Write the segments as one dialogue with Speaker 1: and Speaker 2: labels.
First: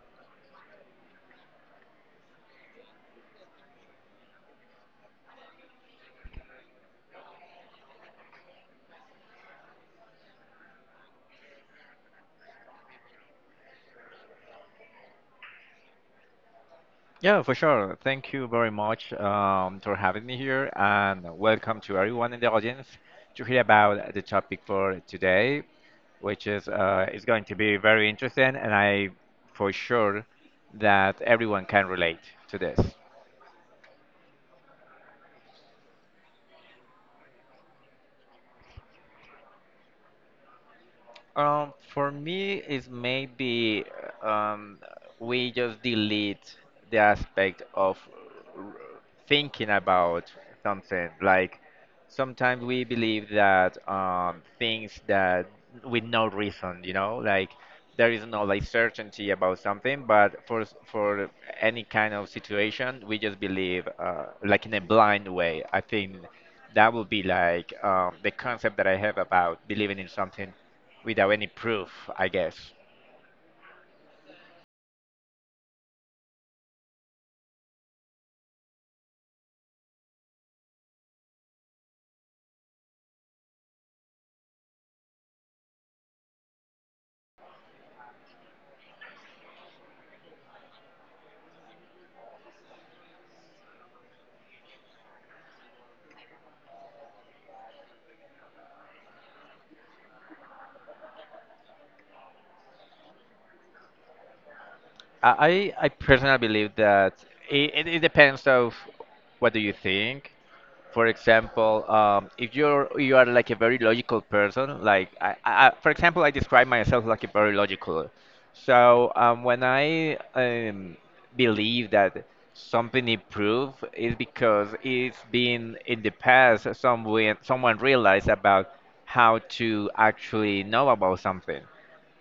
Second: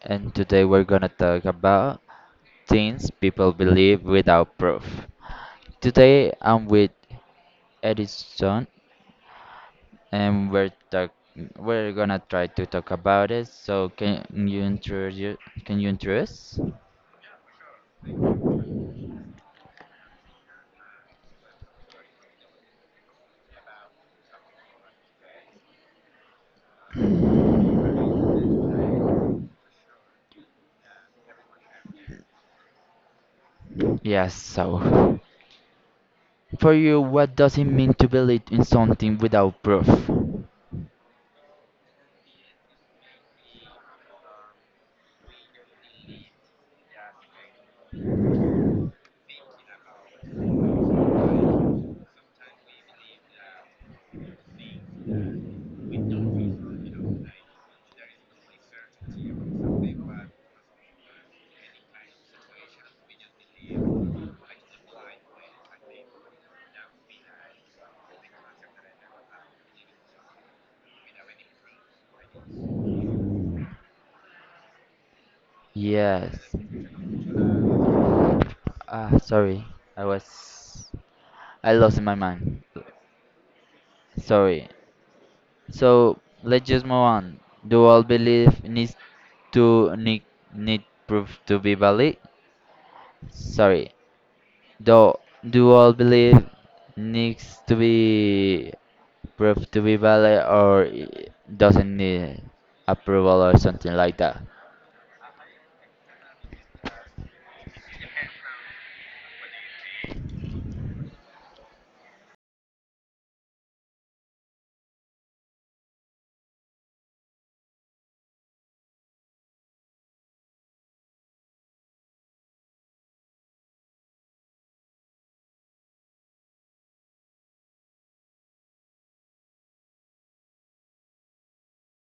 Speaker 1: and today we're gonna talk about things people believe without proof. Today I'm with Edison, and we're gonna try to talk about it. So can you introduce? Can you introduce?
Speaker 2: Yeah, for sure. Thank you very much for having me here, and welcome to everyone in the audience to hear about the topic for today, which is going to be very interesting, and I for sure that everyone can relate to this.
Speaker 1: Yes. So, for you, what does it mean to believe in something without proof?
Speaker 2: For me, is maybe um, we just delete the aspect of thinking about something. Like sometimes we believe that things that with no reason, like there is no like certainty about something, but for any kind of situation, we just believe like in a blind way. I think that would be like the concept that I have about believing in something without any proof, I guess.
Speaker 1: Yes. Ah, sorry, I was I lost my mind. Sorry. So let's just move on. Do all belief to need, need proof to be valid? Sorry. Do do all belief needs to be proof to be valid or doesn't need approval or something like that?
Speaker 2: I personally believe that it depends of what do you think. For example, if you are like a very logical person, like for example, I describe myself like a very logical. So when I believe that something improved is because it's been in the past someone realized about how to actually know about something.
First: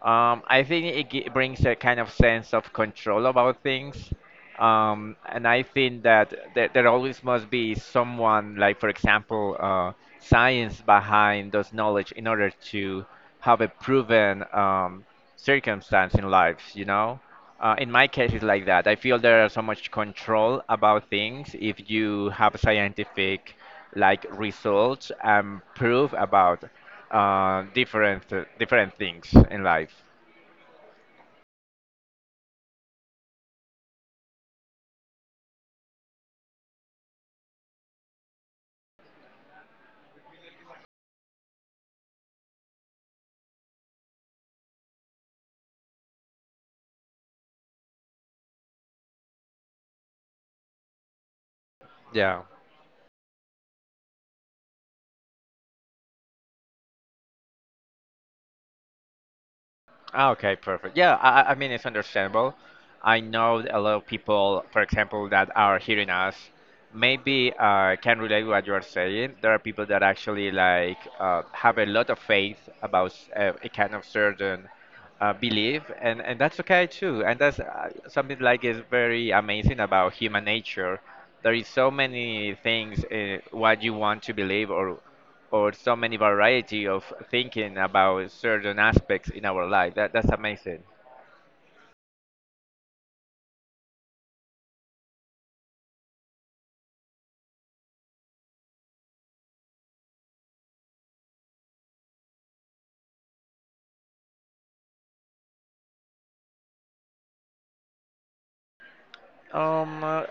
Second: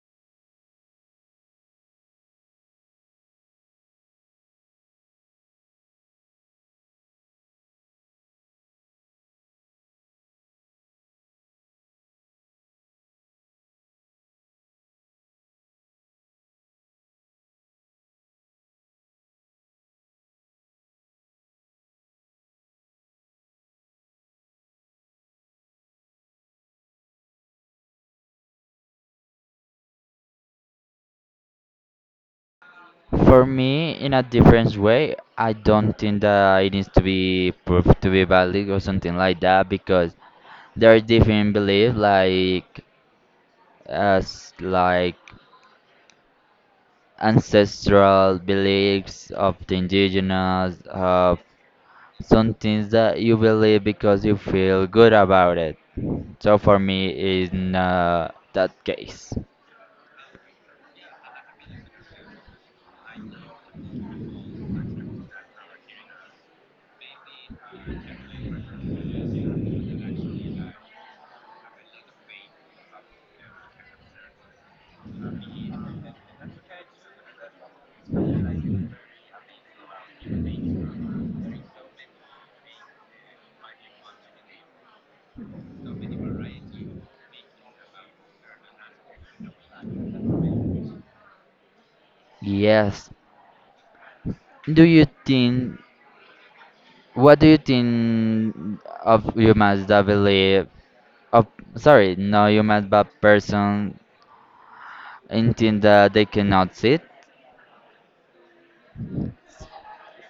Speaker 2: I think it brings a kind of sense of control about things. And I think that there always must be someone, like, for example, science behind those knowledge in order to have a proven circumstance in life, you know? In my case, it's like that. I feel there are so much control about things if you have scientific like results and proof about uh, different different things in life.
Speaker 1: For me, in a different way, I don't think that it needs to be proved to be valid or something like that because there are different beliefs like ancestral beliefs of the indigenous, of
Speaker 2: Yeah.
Speaker 1: some things that you believe because you feel good about it. So for me, it's not that case.
Speaker 2: Ah, okay, perfect. Yeah, I mean, it's understandable. I know a lot of people, for example, that are hearing us, maybe can relate what you are saying. There are people that actually like have a lot of faith about a kind of certain belief, and that's okay too. And that's something like is very amazing about human nature. There is so many things what you want to believe or so many variety of thinking about certain aspects in our life. That's amazing.
Speaker 1: Yes. Do you think? What do you think of humans that believe? Of sorry, no humans, but person in think that they cannot see it?
Speaker 2: Um, uh,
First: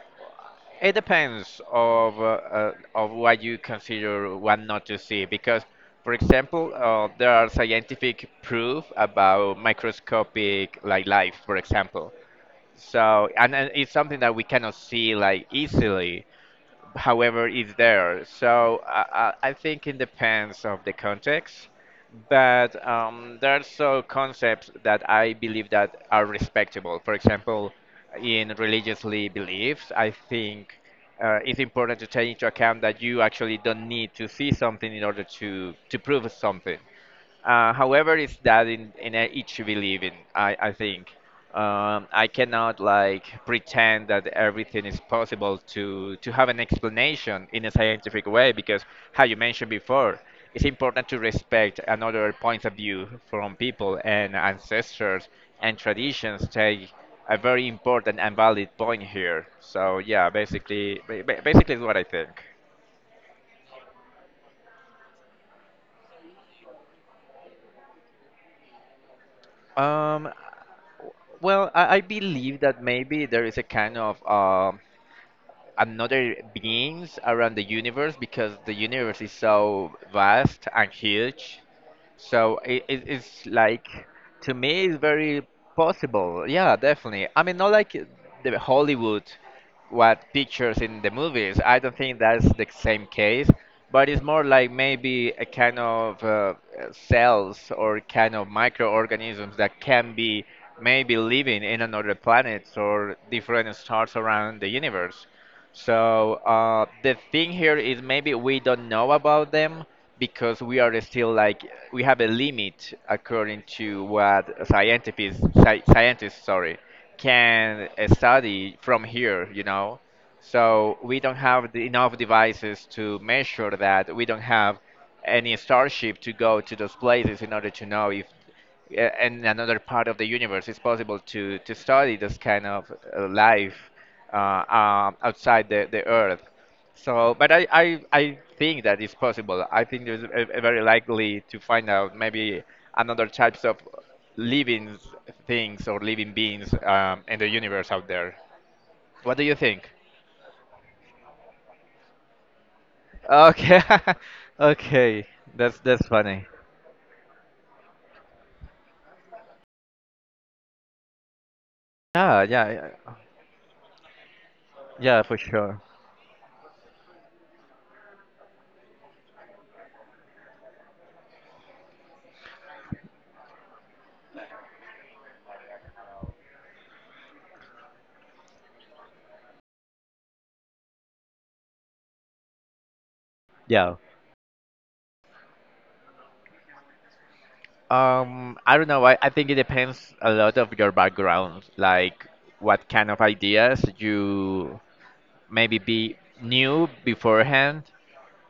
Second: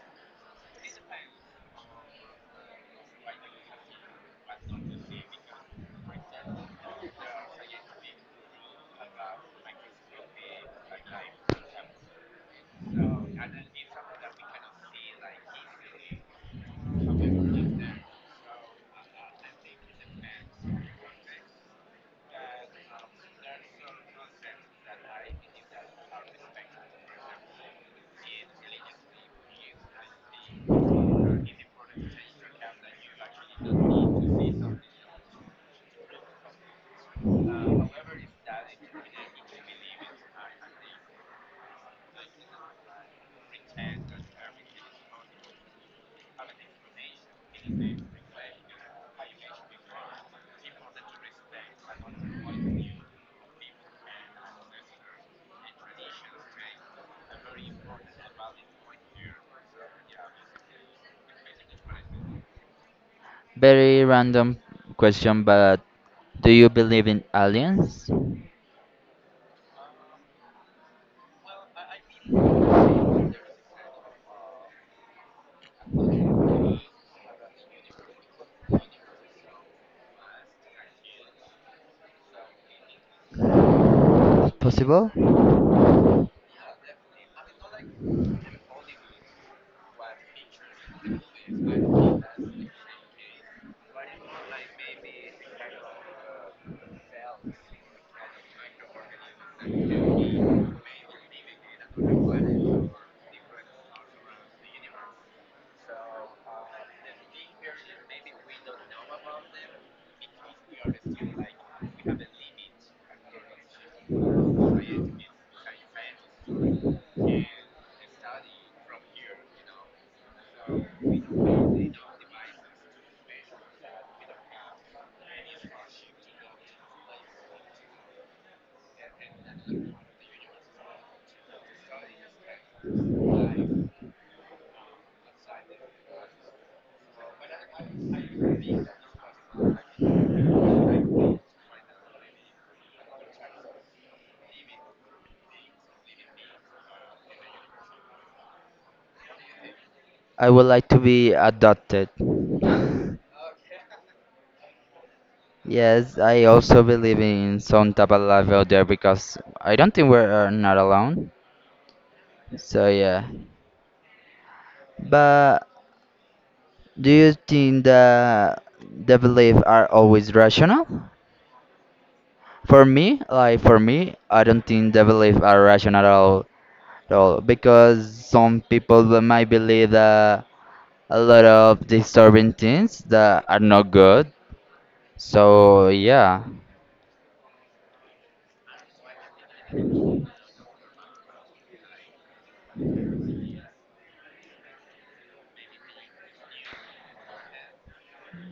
Speaker 2: it depends of what you consider what not to see because, for example, there are scientific proof about microscopic like life, for example. So and it's something that we cannot see like easily. However is there. So I think it depends of the context, but there are so concepts that I believe that are respectable. For example, in religiously beliefs, I think it's important to take into account that you actually don't need to see something in order to prove something. However, it's that each belief in. I think. I cannot like pretend that everything is possible to have an explanation in a scientific way because, how you mentioned before, it's important to respect another point of view from people and ancestors and traditions take a very important and valid point here. So yeah, basically, basically is what I think.
Speaker 1: Very random question, but do you believe in aliens?
Speaker 2: Um, well, I believe that maybe there is a kind of another beings around the universe because the universe is so vast and huge. So it's like to me it's
Speaker 1: Possible?
Speaker 2: very possible. Yeah, definitely. I mean, not like the Hollywood what pictures in the movies. I don't think that's the same case, but it's more like maybe a kind of cells or kind of microorganisms that can be maybe living in another planets or different stars around the universe. So the thing here is maybe we don't know about them because we are still like we have a limit according to what scientists sorry can study from here, you know. So we don't have the, enough devices to measure that. We don't have any starship to go to those places in order to know if in another part of the universe. It's possible to study this kind of life outside the Earth. So, but I think that it's possible. I think there's a very likely to find out maybe another types of living things or living beings in the universe out there. What do you think?
Speaker 1: I would like to be adopted.
Speaker 2: Okay, okay, that's
Speaker 1: Yes, I
Speaker 2: funny.
Speaker 1: also believe in some type of level there because I don't think we're not alone.
Speaker 2: Yeah, yeah,
Speaker 1: So
Speaker 2: yeah,
Speaker 1: yeah.
Speaker 2: yeah, for
Speaker 1: But
Speaker 2: sure.
Speaker 1: do you think that the belief are always rational? Like for me, I don't think the belief are rational at all because some people that might believe that a lot of disturbing things that are not
Speaker 2: Yeah.
Speaker 1: good. So yeah.
Speaker 2: I don't know. I think it depends a lot of your background, like what kind of ideas you maybe be knew beforehand,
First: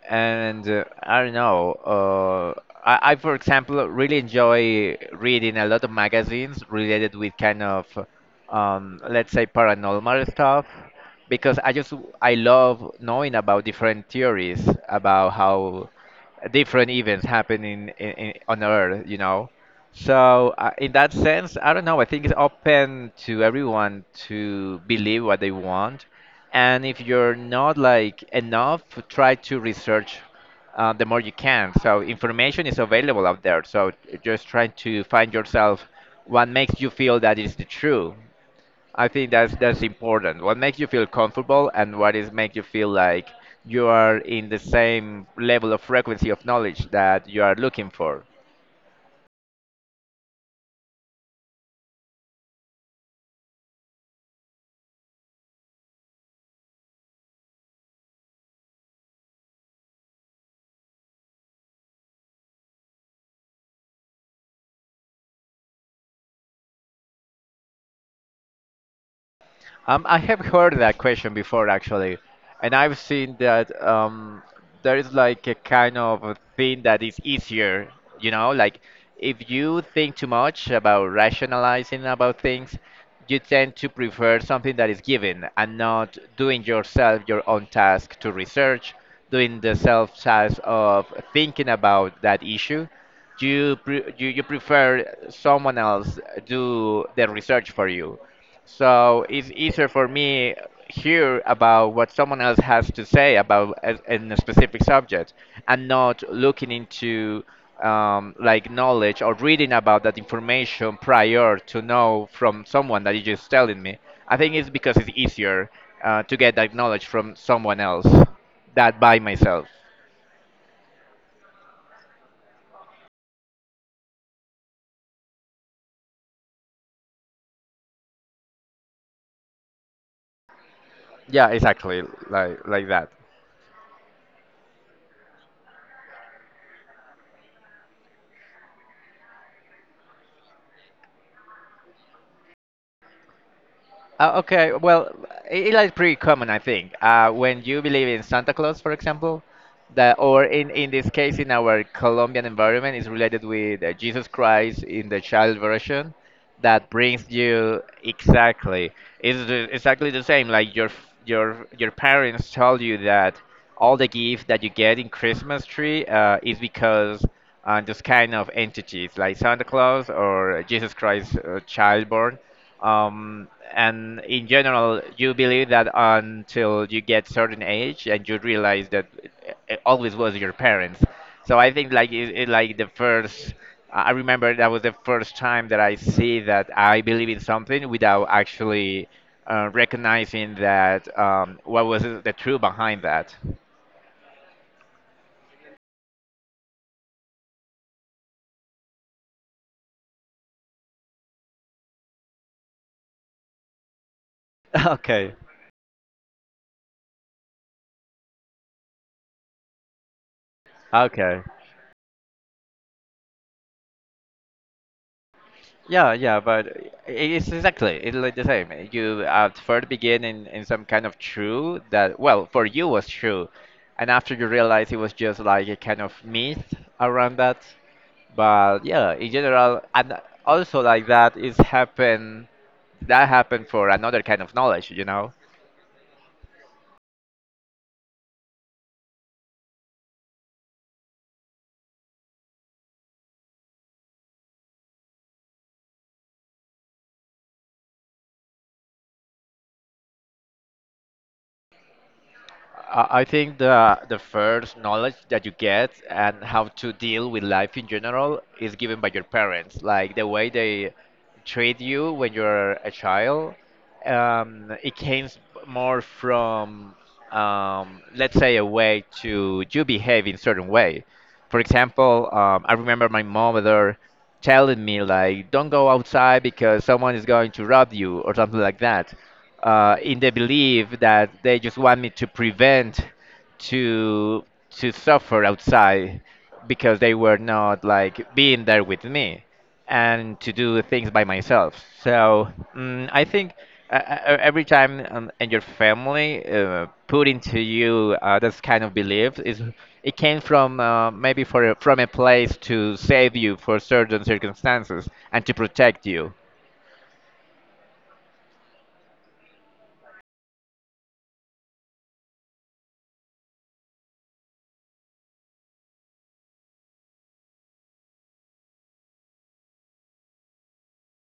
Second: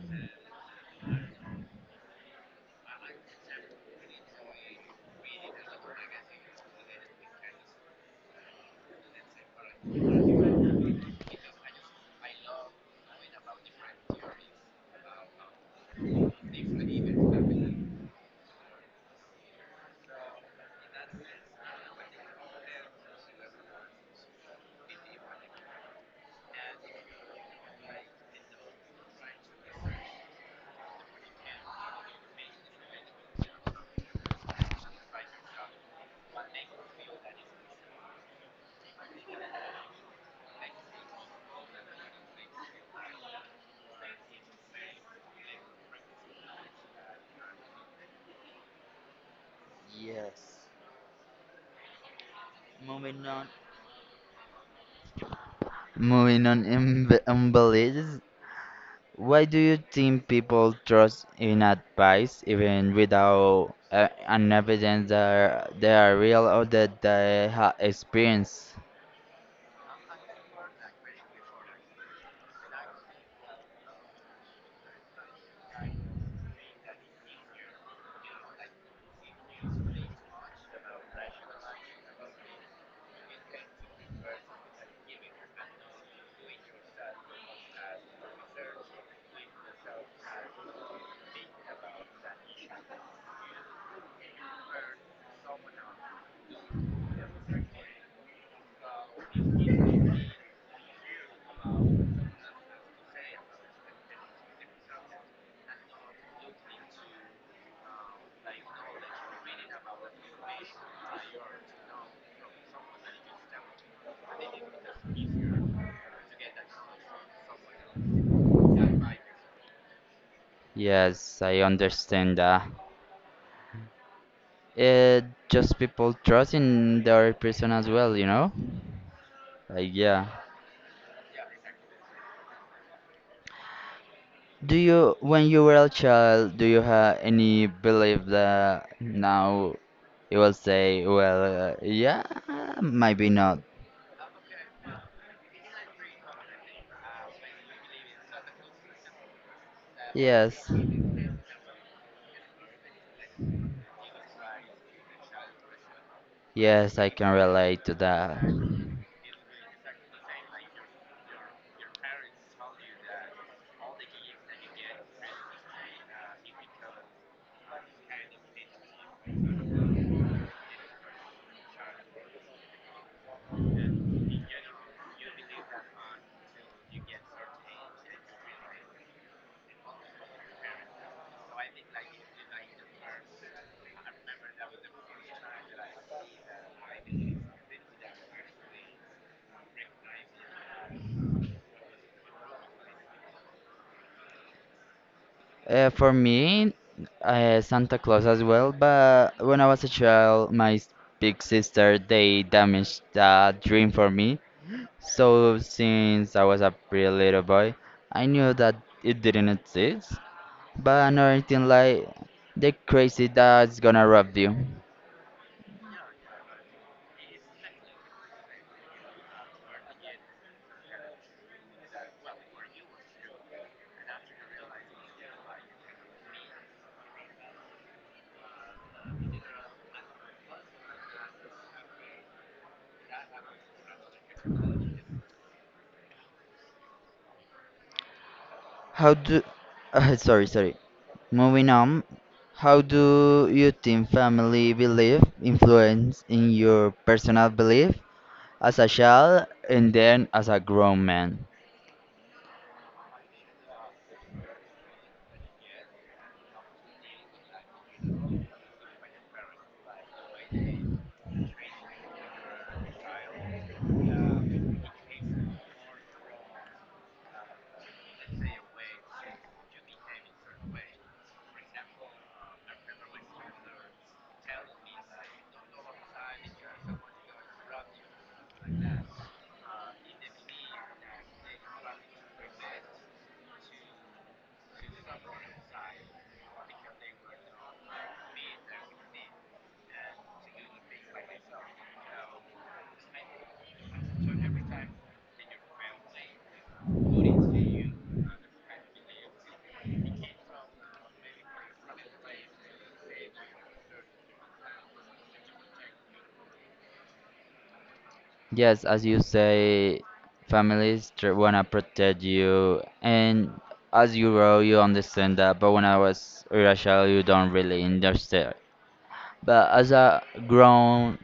Speaker 2: and I don't know. For example, really enjoy reading a lot of magazines related with kind of, let's say, paranormal stuff, because I just I love knowing about different theories about how different events happen in on Earth. You know, so in that sense, I don't know. I think it's open to everyone to believe what they want and if you're not like enough, try to research the more you can. So information is available out there. So just trying to find yourself what makes you feel that is the true. I think that's important. What makes you feel comfortable and what is make you feel like you are in the same level of frequency of knowledge that you are looking for.
Speaker 1: Yes. Moving on. Moving on, embellishes. Why do you think people trust in advice even without an evidence that they are real or that they have experience?
Speaker 2: I have heard that question before actually, and I've seen that there is like a kind of a thing that is easier, you know, like if you think too much about rationalizing about things, you tend to prefer something that is given and not doing yourself your own task to research, doing the self task of thinking about that issue. You prefer someone else do the research for you so it's easier for me hear about what someone else has to say about a, in a specific subject and not looking into like knowledge or reading about that information prior to know from someone that is just telling me. I think it's because it's easier to get that knowledge from someone else that by myself.
Speaker 1: Yes, I understand that. It just people trust in the other person as well, you know? Like, yeah.
Speaker 2: Yeah, exactly, like that.
Speaker 1: Do you, when you were a child, do you have any belief that now you will say, well, yeah, maybe not?
Speaker 2: Okay, well, it's like pretty common, I think. When you believe in Santa Claus, for example, that or
Speaker 1: Yes,
Speaker 2: in this case in our Colombian environment is related with Jesus Christ in the child version, that
Speaker 1: yes, I
Speaker 2: brings
Speaker 1: can
Speaker 2: you
Speaker 1: relate to that.
Speaker 2: exactly. It's exactly the same. Like your your parents told you that all the gift that you get in Christmas tree is because those kind of entities like Santa Claus or Jesus Christ child born. And in general, you believe that until you get certain age and you realize that it always was your parents. So I think like it like the first. I remember that was the first time that I see that I believe in something without actually recognizing that what was the truth behind that.
Speaker 1: For me, Santa Claus as well, but when I was a child, big sister, they damaged that dream for me.
Speaker 2: Okay,
Speaker 1: So since I was a pretty little boy, I knew that it didn't exist. But another
Speaker 2: okay.
Speaker 1: thing like the crazy that's gonna rob you.
Speaker 2: Yeah, yeah, but it's exactly it's like the same. You at first begin in some kind of true that well for you was true, and after you realize it was just like a kind of myth around that. But yeah, in general, and also like that is happen that happened for another kind of knowledge, you know.
Speaker 1: How do... sorry, sorry. Moving on, how do you think family belief influence in your personal belief as a child and then as a grown man?
Speaker 2: I think the first knowledge that you get and how to deal with life in general is given by your parents, like the way they treat you when you're a child. It came more from, let's say, a way to you behave in certain way. For example, I remember my mother telling me like, "Don't go outside because someone is going to rob you" or something like that in the belief that they just want me to prevent to to suffer outside because they were not like being there with me and to do things by myself. So mm, I think every time and your family put into you this kind of belief is it came from maybe for a, from a place to save you for certain circumstances and to protect you.
Speaker 1: Yes, as you say, families wanna protect you, and as you grow, you understand that. But when I was a child, you don't really understand. But as a grown,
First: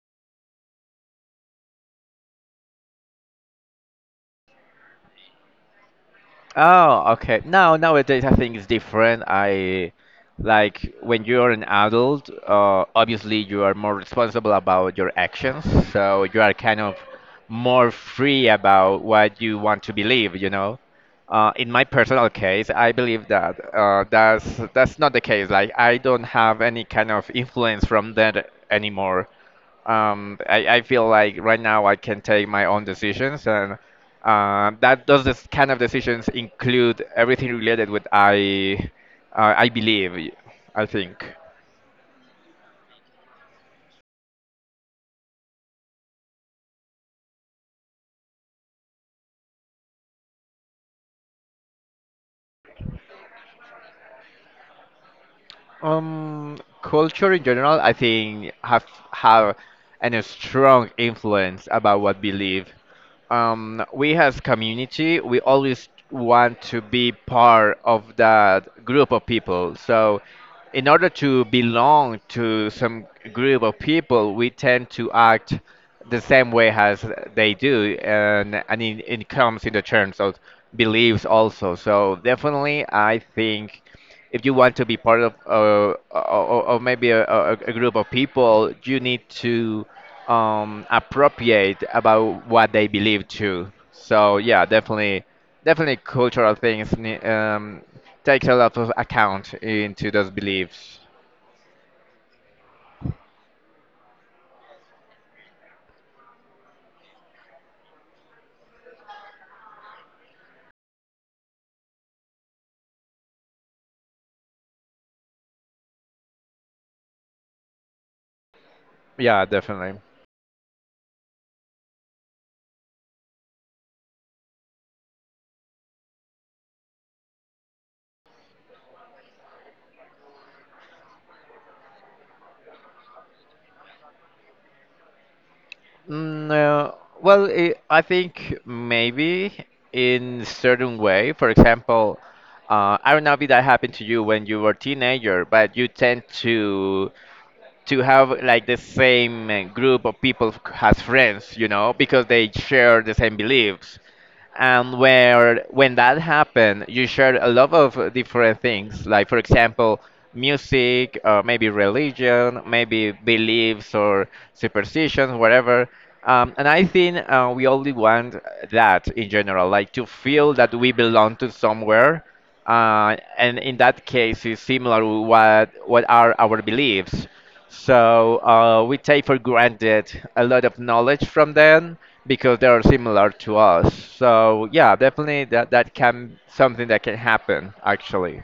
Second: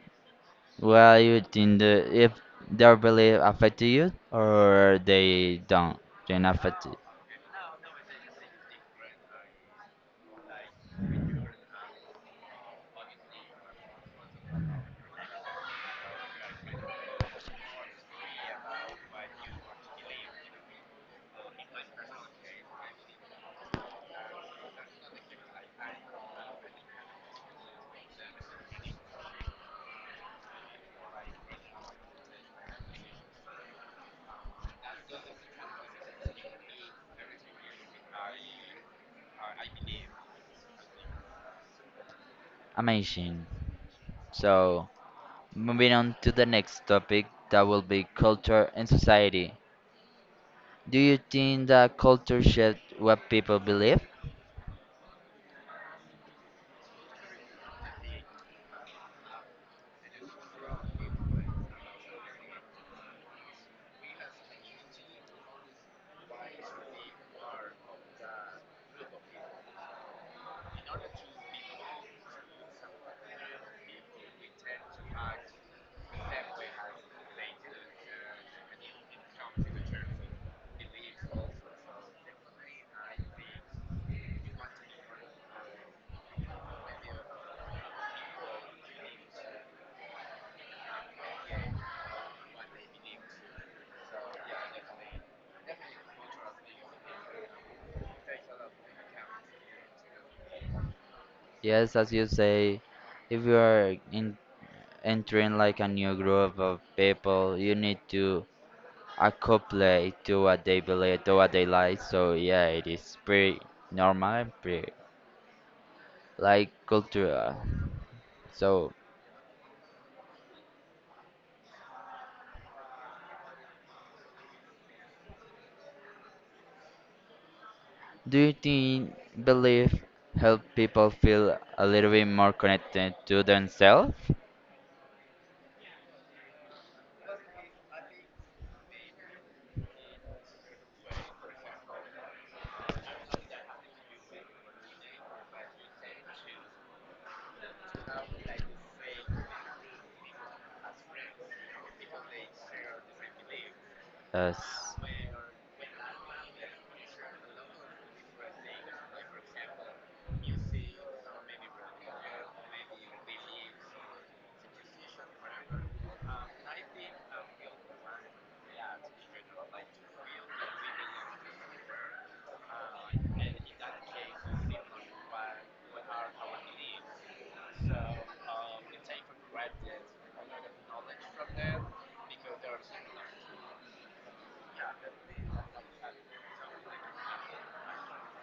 Speaker 1: well, you think that if their belief affect you or they don't, then affect you.
Speaker 2: Oh, okay. Now nowadays I think it's different. I like when you're an adult, obviously you are more responsible about your actions, so you are kind of more free about what you want to believe, you know. In my personal case, I believe that that's not the case. Like I don't have any kind of influence from that anymore. I feel like right now I can take my own decisions, and that those this kind of decisions include everything related with I believe, I think.
Speaker 1: Amazing. So, moving on to the next topic, that will be culture and society. Do you think that culture shapes what people believe?
Speaker 2: Culture in general, I think have an a strong influence about what we live. We as community, we always want to be part of that group of people. So, in order to belong to some group of people, we tend to act the same way as they do, and it comes in the terms of beliefs also. So definitely, I think if you want to be part of or maybe a group of people, you need to appropriate about what they believe too. So yeah, definitely cultural things takes a lot of account into those beliefs.
Speaker 1: Yes, as you say, if you are in, entering like a new group of people, you need to accouple to what they believe, to what they like. So yeah, it is pretty normal, pretty like cultural. So
Speaker 2: Yeah, definitely.
Speaker 1: do you think belief help people feel a little bit more connected to themselves?
Speaker 2: Mm, uh, well, I think maybe in certain way. For example, I don't know if that happened to you when you were a teenager, but you tend to have like the same group of people as friends, you know, because they share the same beliefs.
Speaker 1: Yes,
Speaker 2: And where when that happened, you share a lot of different things, like for example, music, or maybe religion, maybe beliefs or superstitions, whatever. And I think we only want that in general, like to feel that we belong to somewhere and in that case is similar to what are our beliefs, so we take for granted a lot of knowledge from them because they are similar to us. So yeah, definitely that can something that can happen actually.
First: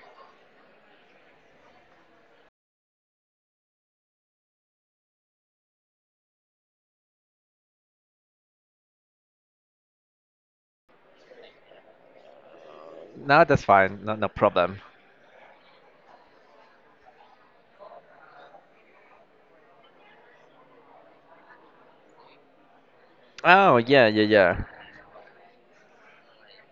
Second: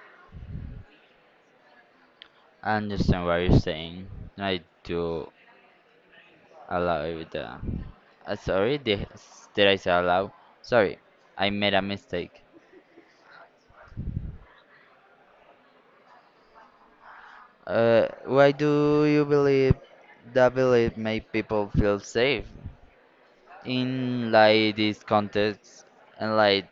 Speaker 1: I understand what you're saying. I do allow it. Sorry, did I say allow? Sorry, I made a mistake.
Speaker 2: No, that's fine. No, no problem.
Speaker 1: Why do you believe that belief make people feel safe
Speaker 2: Oh, yeah, yeah,
Speaker 1: in
Speaker 2: yeah.
Speaker 1: like this context and like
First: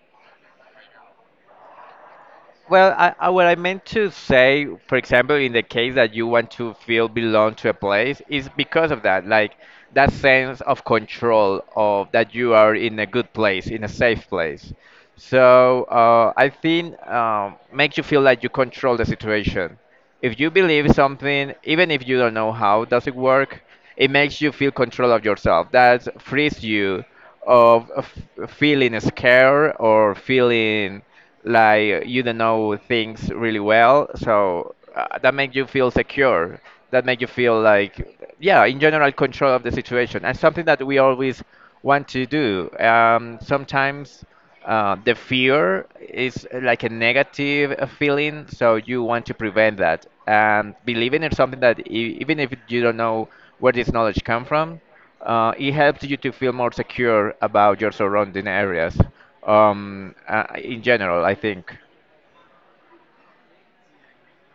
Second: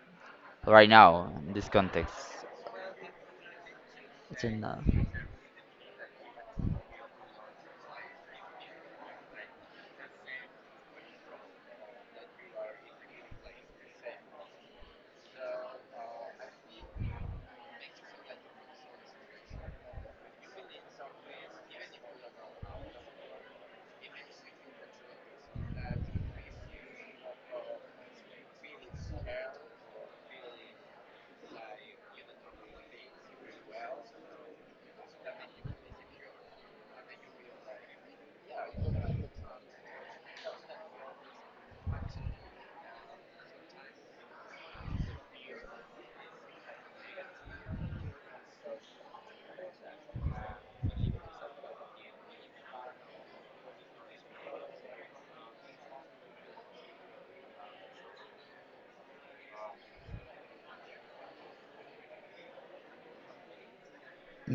Speaker 1: right now in this context?
Speaker 2: Well, what I meant to
Speaker 1: It's
Speaker 2: say,
Speaker 1: enough.
Speaker 2: for example, in the case that you want to feel belong to a place, is because of that, like that sense of control of that you are in a good place, in a safe place. So I think makes you feel like you control the situation. If you believe something, even if you don't know how does it work, it makes you feel control of yourself. That frees you of feeling scared or feeling like you don't know things really well. So that makes you feel secure. That makes you feel like, yeah, in general, control of the situation. And something that we always want to do. Sometimes the fear is like a negative feeling, so you want to prevent that. And believing in something that even if you don't know where this knowledge come from, it helps you to feel more secure about your surrounding areas. In general, I think.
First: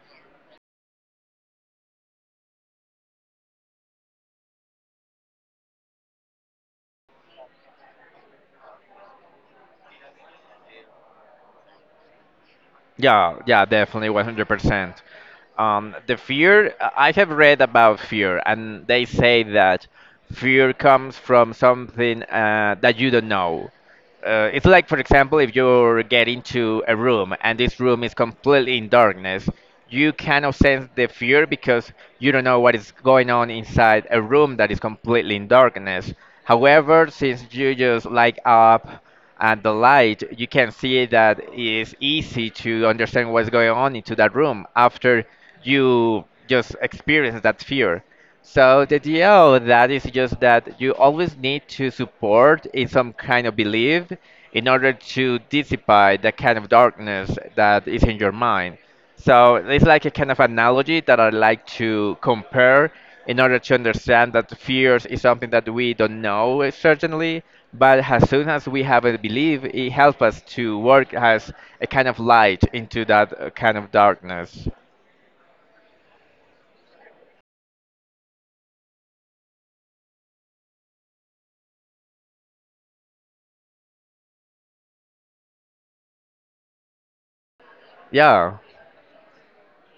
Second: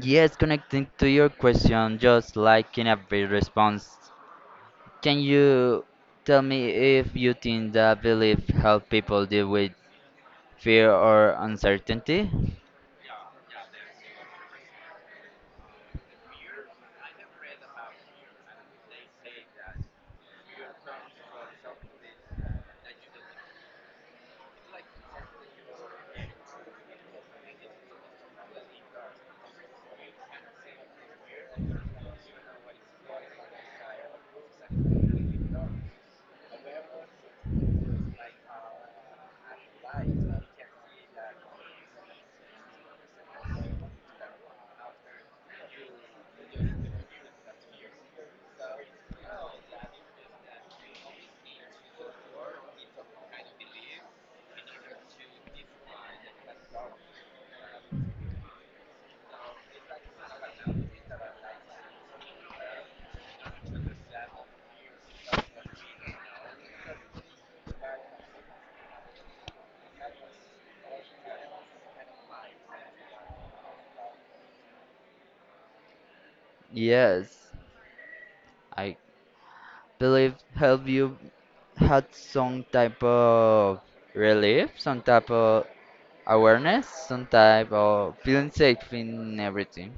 Speaker 1: Yes, connecting to your question, just like in a brief response, can you tell me if you think that belief help people deal with fear or uncertainty?
Speaker 2: Yeah, yeah, definitely, 100%. The fear, I have read about fear, and they say that fear comes from something that you don't know. It's like, for example, if you get into a room and this room is completely in darkness, you cannot sense the fear because you don't know what is going on inside a room that is completely in darkness. However, since you just light up and the light, you can see that it is easy to understand what's going on into that room. After, you just experience that fear. So the deal with that is just that you always need to support in some kind of belief in order to dissipate the kind of darkness that is in your mind. So it's like a kind of analogy that I like to compare in order to understand that fears is something that we don't know, certainly, but as soon as we have a belief, it helps us to work as a kind of light into that kind of darkness.
Speaker 1: Yes, I believe help you had some type of relief, some type of awareness, some type of feeling
Speaker 2: Yeah.
Speaker 1: safe in everything.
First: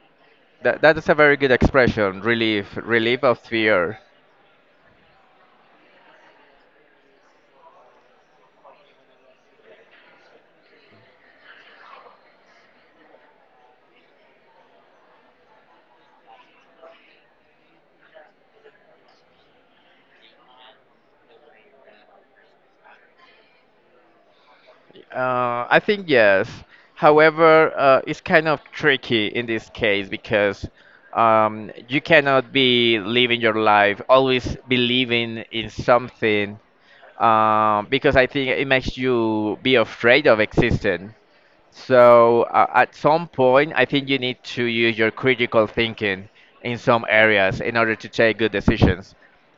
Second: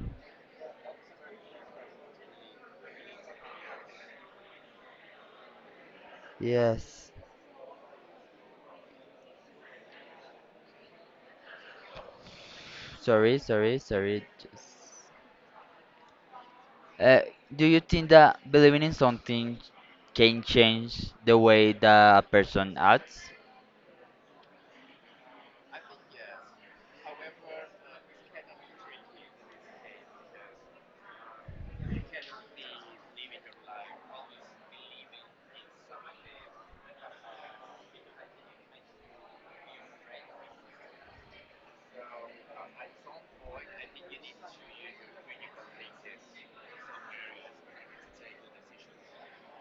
Speaker 2: That is a very good expression, relief, relief of fear.
Speaker 1: Yes. Sorry, sorry, sorry. Just Uh, do you think that believing in something can change the way that a person acts?
Speaker 2: I think yes. However, it's kind of tricky in this case because you cannot be living your life always believing in something, because I think it makes you be afraid of existing. So at some point, I think you need to use your critical thinking in some areas in order to take good decisions,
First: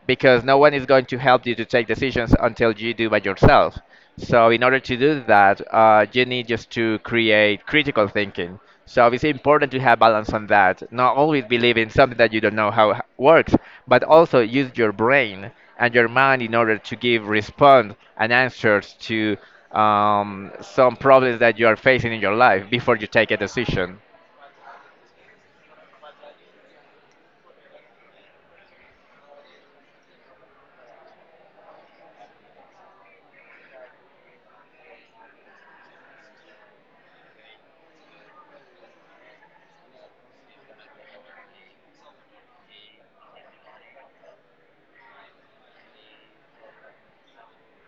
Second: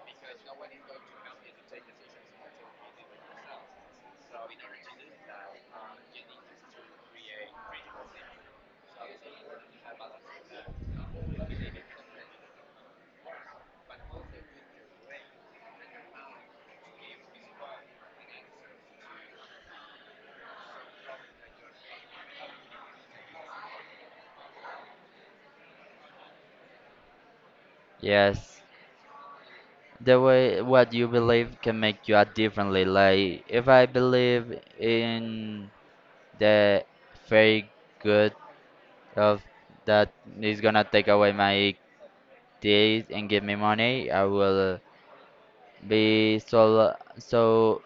Speaker 2: because no one is going to help you to take decisions until you do by yourself. So in order to do that, you need just to create critical thinking. So it's important to have balance on that. Not always believe in something that you don't know how it works, but also use your brain and your mind in order to give response and answers to some problems that you are facing in your life before you take a decision.
Speaker 1: Yes. The way what you believe can make you act differently. Like if I believe in the very good of that is gonna take away my days and give me money, I will be so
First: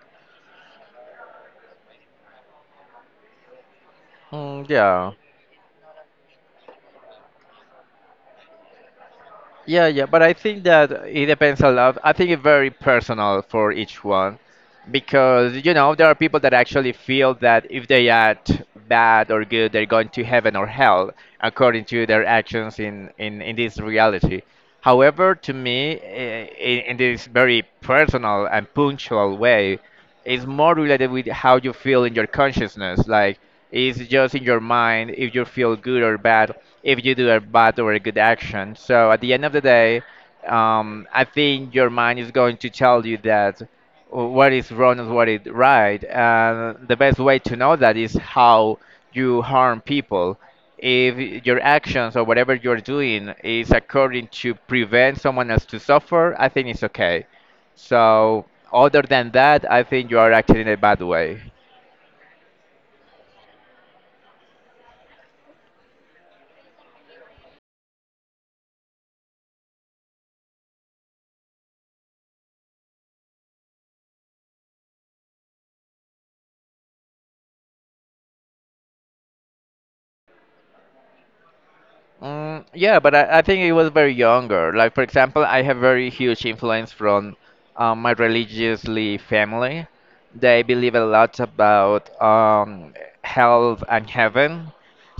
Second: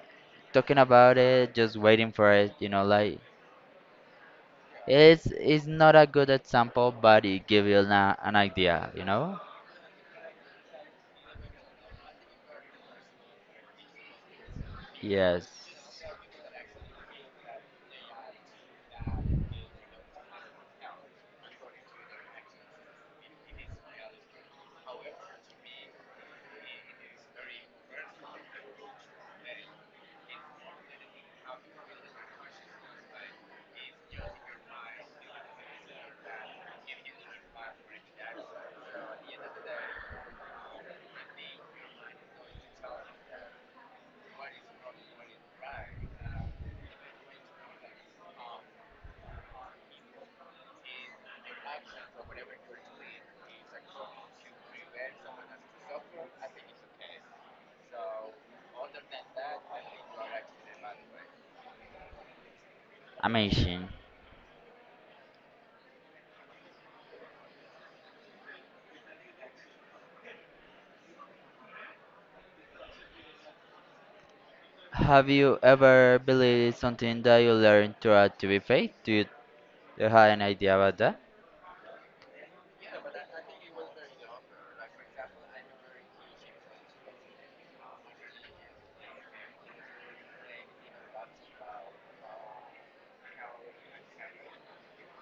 Speaker 1: talking about it, just waiting for it, you know, like
Speaker 2: Mm, yeah.
Speaker 1: it's not a good example, but it gives you na an idea, you know?
Speaker 2: Yeah, yeah, but I think that it depends a lot. I think it's very personal for each one because,
Speaker 1: Yes,
Speaker 2: you know, there are people that actually feel that if they act bad or good, they're going to heaven or hell according to their actions in this reality. However, to me, in this very personal and punctual way, is more related with how you feel in your consciousness. Like, it's just in your mind if you feel good or bad if you do a bad or a good action. So at the end of the day, I think your mind is going to tell you that what is wrong and what is right. And the best way to know that is how you harm people. If your actions or whatever you're doing is according to prevent someone else to suffer, I think it's okay. So other than that, I think you are acting in a bad way.
Speaker 1: amazing. Have you ever believed something that you learned throughout to be faith? Do you have an idea about that?
Speaker 2: Mm, yeah, but I think it was very younger. Like, for example, I have very huge influence from my religiously family. They believe a lot about health and heaven.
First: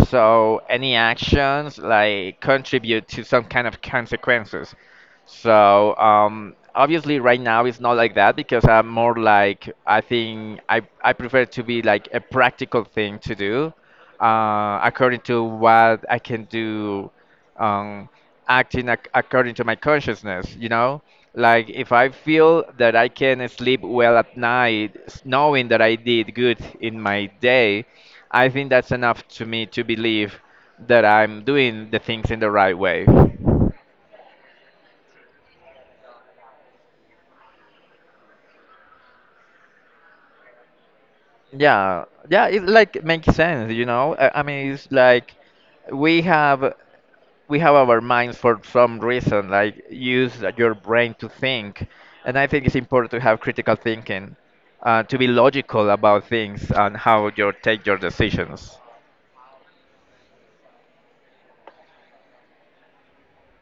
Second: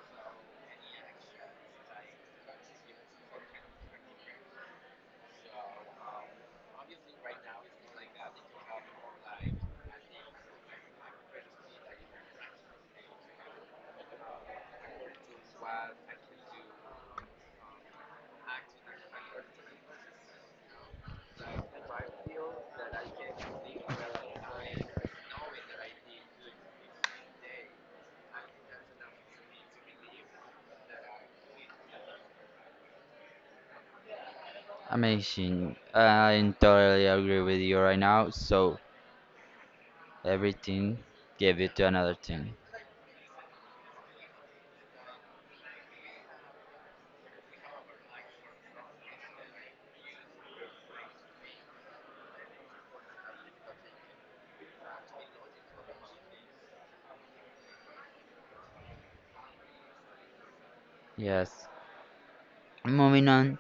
Speaker 2: So any actions like contribute to some kind of consequences. So obviously, right now it's not like that because I'm more like I think I prefer to be like a practical thing to do according to what I can do, um, acting according to my consciousness, you know? Like if I feel that I can sleep well at night, knowing that I did good in my day, I think that's enough to me to believe that I'm doing the things in the right way.
Speaker 1: Amazing. I totally agree with you right now. So everything gave you to
Speaker 2: Yeah,
Speaker 1: another
Speaker 2: yeah,
Speaker 1: thing.
Speaker 2: it like makes sense, you know? I mean, it's like we have we have our minds for some reason, like use your brain to think. And I think it's important to have critical thinking, to be logical about things and how you take your decisions.
Speaker 1: Yes. Moving on.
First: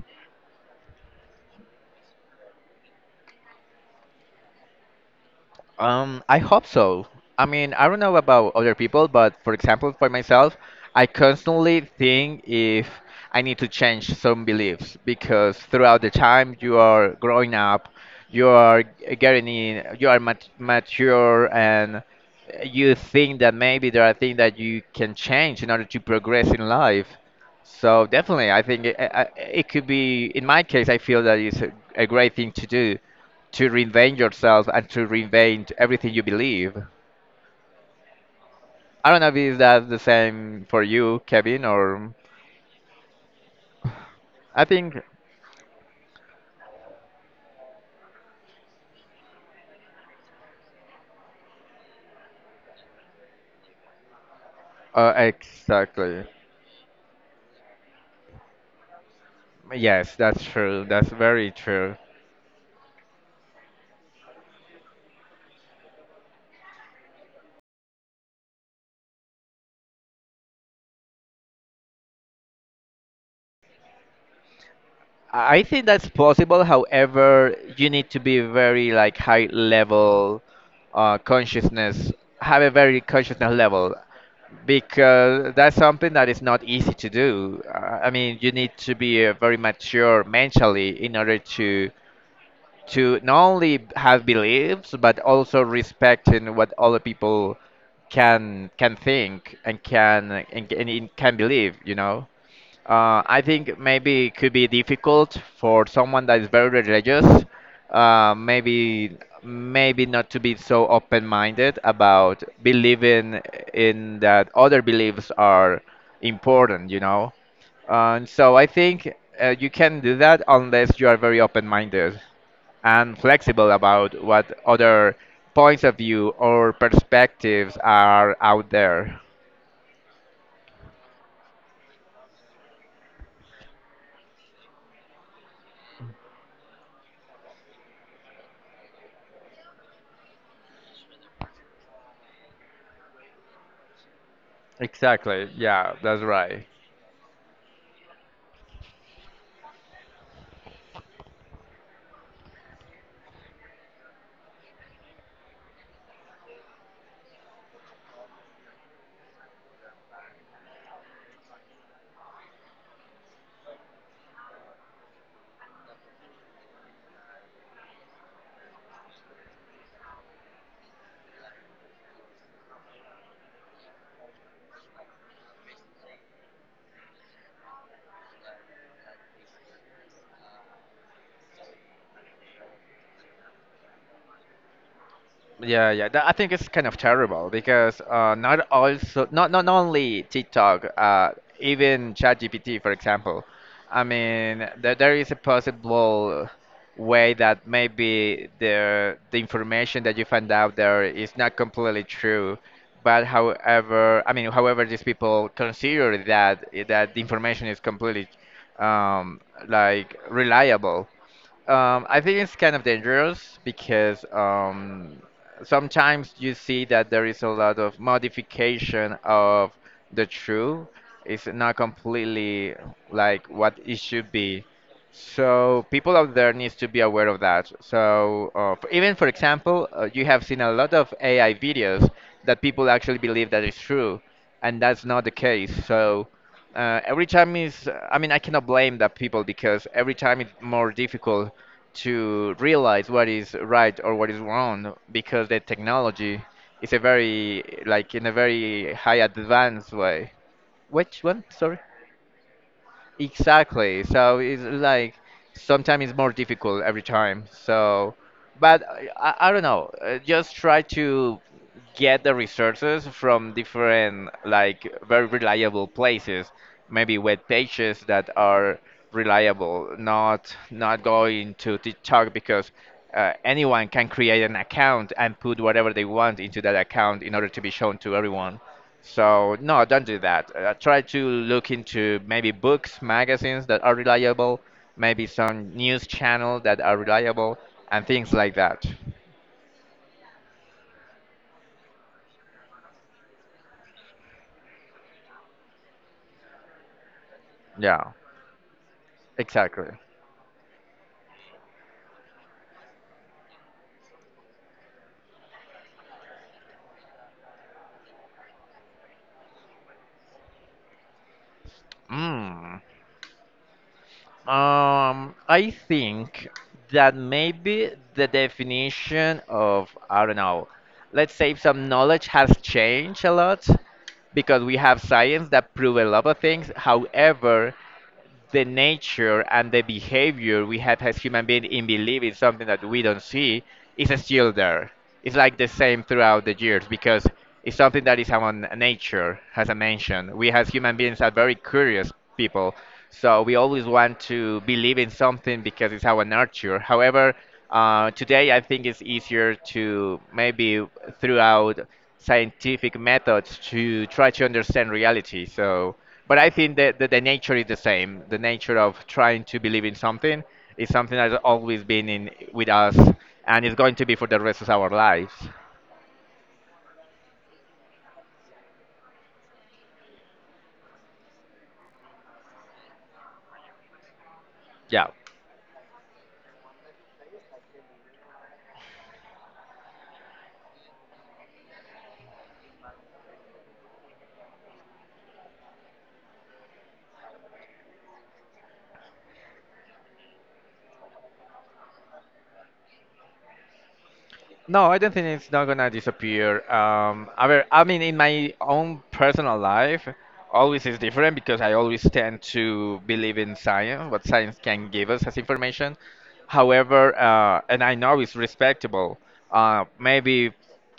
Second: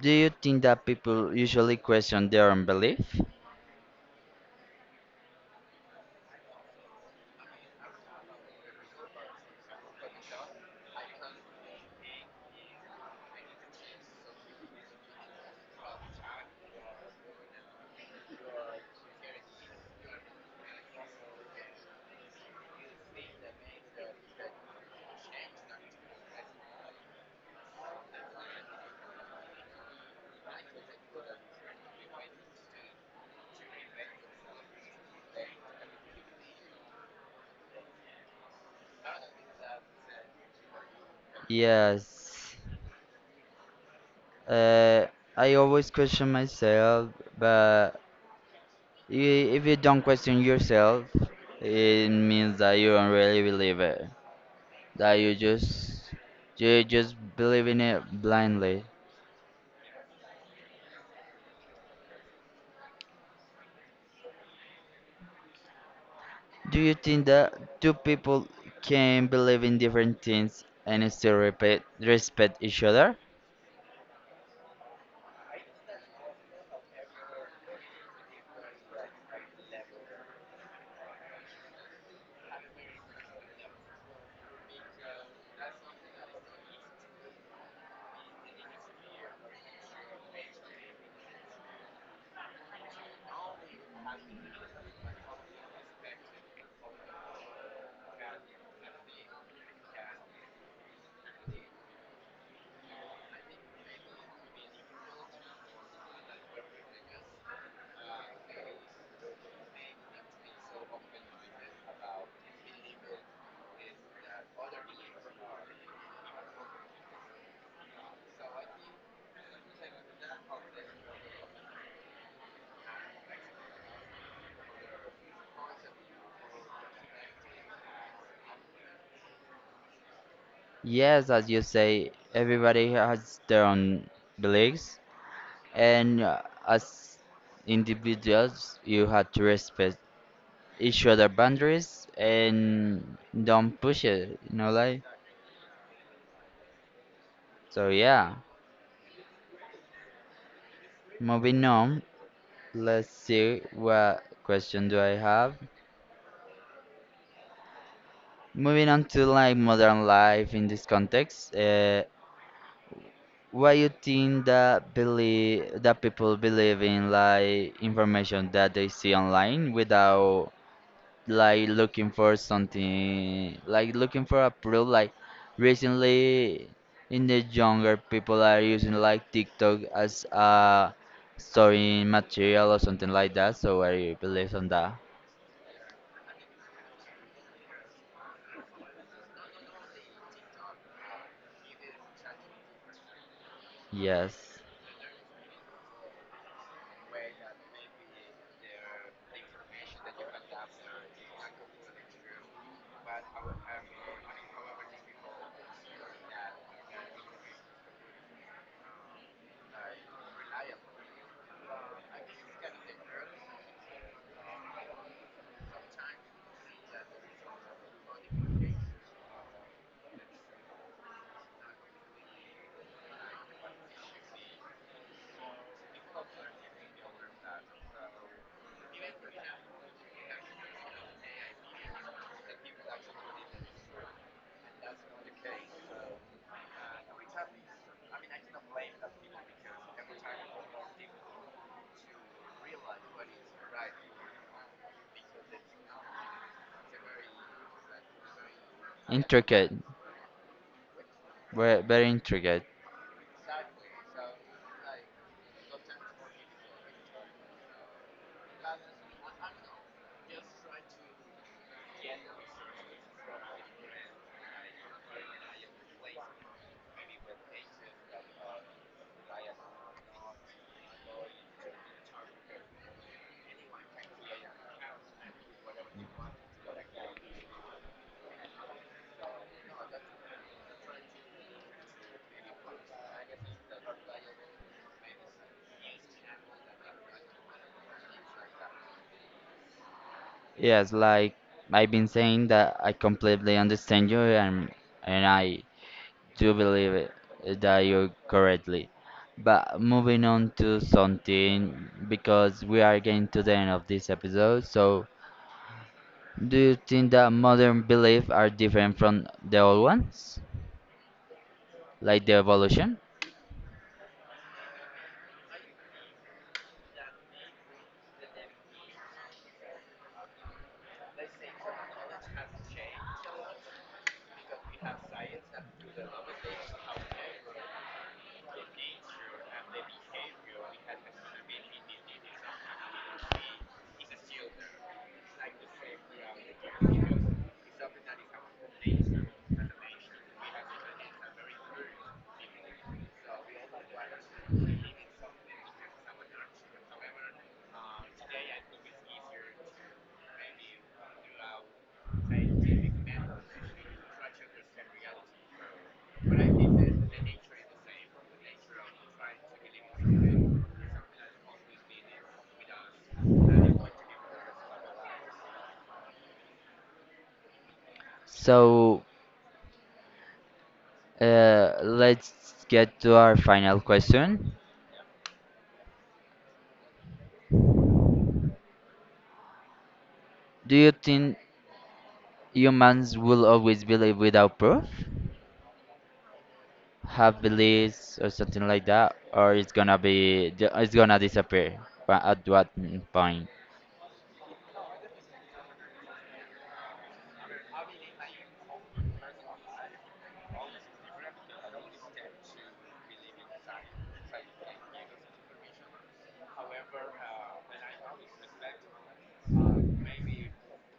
Speaker 1: Do you think that people usually question their own belief?
Speaker 2: I hope so. I mean, I don't know about other people, but for example, for myself, I constantly think if I need to change some beliefs because throughout the time you are growing up, you are getting in, you are mature, and you think that maybe there are things that you can change in order to progress in life. So definitely, I think it, it could be. In my case, I feel that it's a great thing to do to reinvent yourself and to reinvent everything you believe. I don't know if that's the same for you, Kevin, or
Speaker 1: Yes.
Speaker 2: I think
Speaker 1: Uh, I always question myself, but if you don't question yourself, it means that you don't really believe it. That
Speaker 2: exactly.
Speaker 1: you just believe in it blindly.
Speaker 2: Yes, that's true. That's very true.
Speaker 1: Do you think that two people can believe in different things and still respect each other?
Speaker 2: I think that's possible. However, you need to be very like high level consciousness, have a very consciousness level because that's something that is not easy to do. I mean, you need to be very mature mentally in order to not only have beliefs but also respecting what other people can think and can and can believe, you know. I think maybe it could be difficult for someone that is very religious, maybe maybe not to be so open-minded about believing in that other beliefs are important, you know. And so I think you can do that unless you are very open-minded and flexible about what other points of view or perspectives are out there.
Speaker 1: Yes, as you say, everybody has their own beliefs, and as individuals, you have to respect each other boundaries and don't push it, you know, like.
Speaker 2: Exactly. Yeah, that's right.
Speaker 1: So yeah, moving on. Let's see what question do I have. Moving on to like modern life in this context. Why you think that believe that people believe in like information that they see online without like looking for something, like looking for a proof. Like recently, in the younger people are using like TikTok as a storing material or something like that. So I believe on that.
Speaker 2: Yeah, yeah. That, I think it's kind of terrible because not also not not only TikTok, even ChatGPT, for example. I
Speaker 1: Yes,
Speaker 2: mean, there is a possible way that maybe the information that you find out there is not completely true. But however, I mean, however, these people consider that the information is completely um, like reliable. I think it's kind of dangerous because sometimes you see that there is a lot of modification of the true. It's not completely like what it should be. So people out there needs to be aware of that. So even for example, you have seen a lot of AI videos that people actually believe that it's true, and that's not the case. So every time is, I mean, I cannot blame that people because every time it's more difficult to realize what is right or what is wrong because the technology is a very like in a very high
Speaker 1: intricate,
Speaker 2: advanced way. Which one? Sorry.
Speaker 1: very, very intricate.
Speaker 2: Exactly. So it's like sometimes it's more difficult every time. So, but I don't know. Just try to get the resources from different, like very reliable places. Maybe web pages that are reliable. Not not going to TikTok because anyone can create an account and put whatever they want into that account in order to be shown to everyone. So no, don't do that. Try to look into maybe books, magazines that are reliable, maybe some news channel that are reliable, and things like that.
Speaker 1: Yes, like I've been saying that I completely understand you and I to believe it, that you
Speaker 2: Yeah,
Speaker 1: correctly. But
Speaker 2: exactly.
Speaker 1: moving on to something, because we are getting to the end of this episode, so do you think that modern beliefs are different from the old ones? Like the
Speaker 2: Mm.
Speaker 1: evolution?
Speaker 2: I think that maybe the definition of, I don't know, let's say some knowledge has changed a lot because we have science that prove a lot of things. However, the nature and the behavior we have as human beings in believing something that we don't see is still there. It's like the same throughout the years because it's something that is our nature, as I mentioned. We as human beings are very curious people. So we always want to believe in something because it's our nature. However, today I think it's easier to maybe throughout scientific methods to try to understand reality. So, but I think that, that the nature is the same. The nature of trying to believe in something is something that's always been in with us, and it's going to be for the rest of our lives.
Speaker 1: So let's get to our final question.
Speaker 2: Yeah.
Speaker 1: Do you think humans will always believe without proof? Have beliefs or something like that, or it's gonna disappear but at what point?
Speaker 2: No, I don't think it's not gonna disappear. I mean, in my own personal life, always is different because I always tend to believe in science, what science can give us as information. However, and I know it's respectable. Maybe,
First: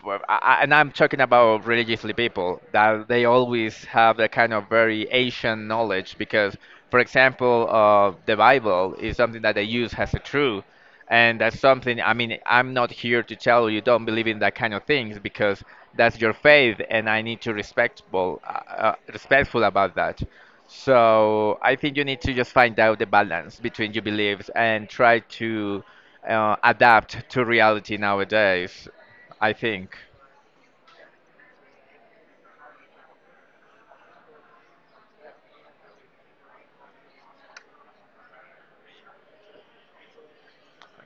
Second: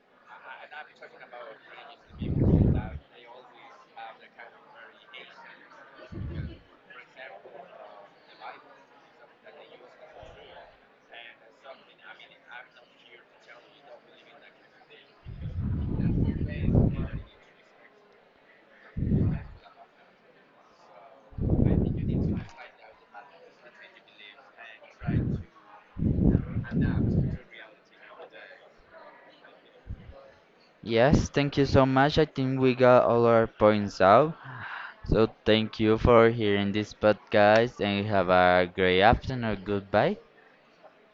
Speaker 2: well, and I'm talking about religiously people that they always have a kind of very Asian knowledge because, for example, the Bible is something that they use as a true, and that's something. I mean, I'm not here to tell you don't believe in that kind of things because that's your faith, and I need to respectable, respectful about that. So I think you need to just find out the balance between your beliefs and try to adapt to reality nowadays. I think.
Speaker 1: Yes, thank you so much. I think we got all our points out. So thank you for hearing this podcast and have a great afternoon. Goodbye.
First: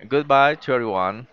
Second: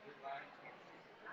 Speaker 2: Goodbye to everyone.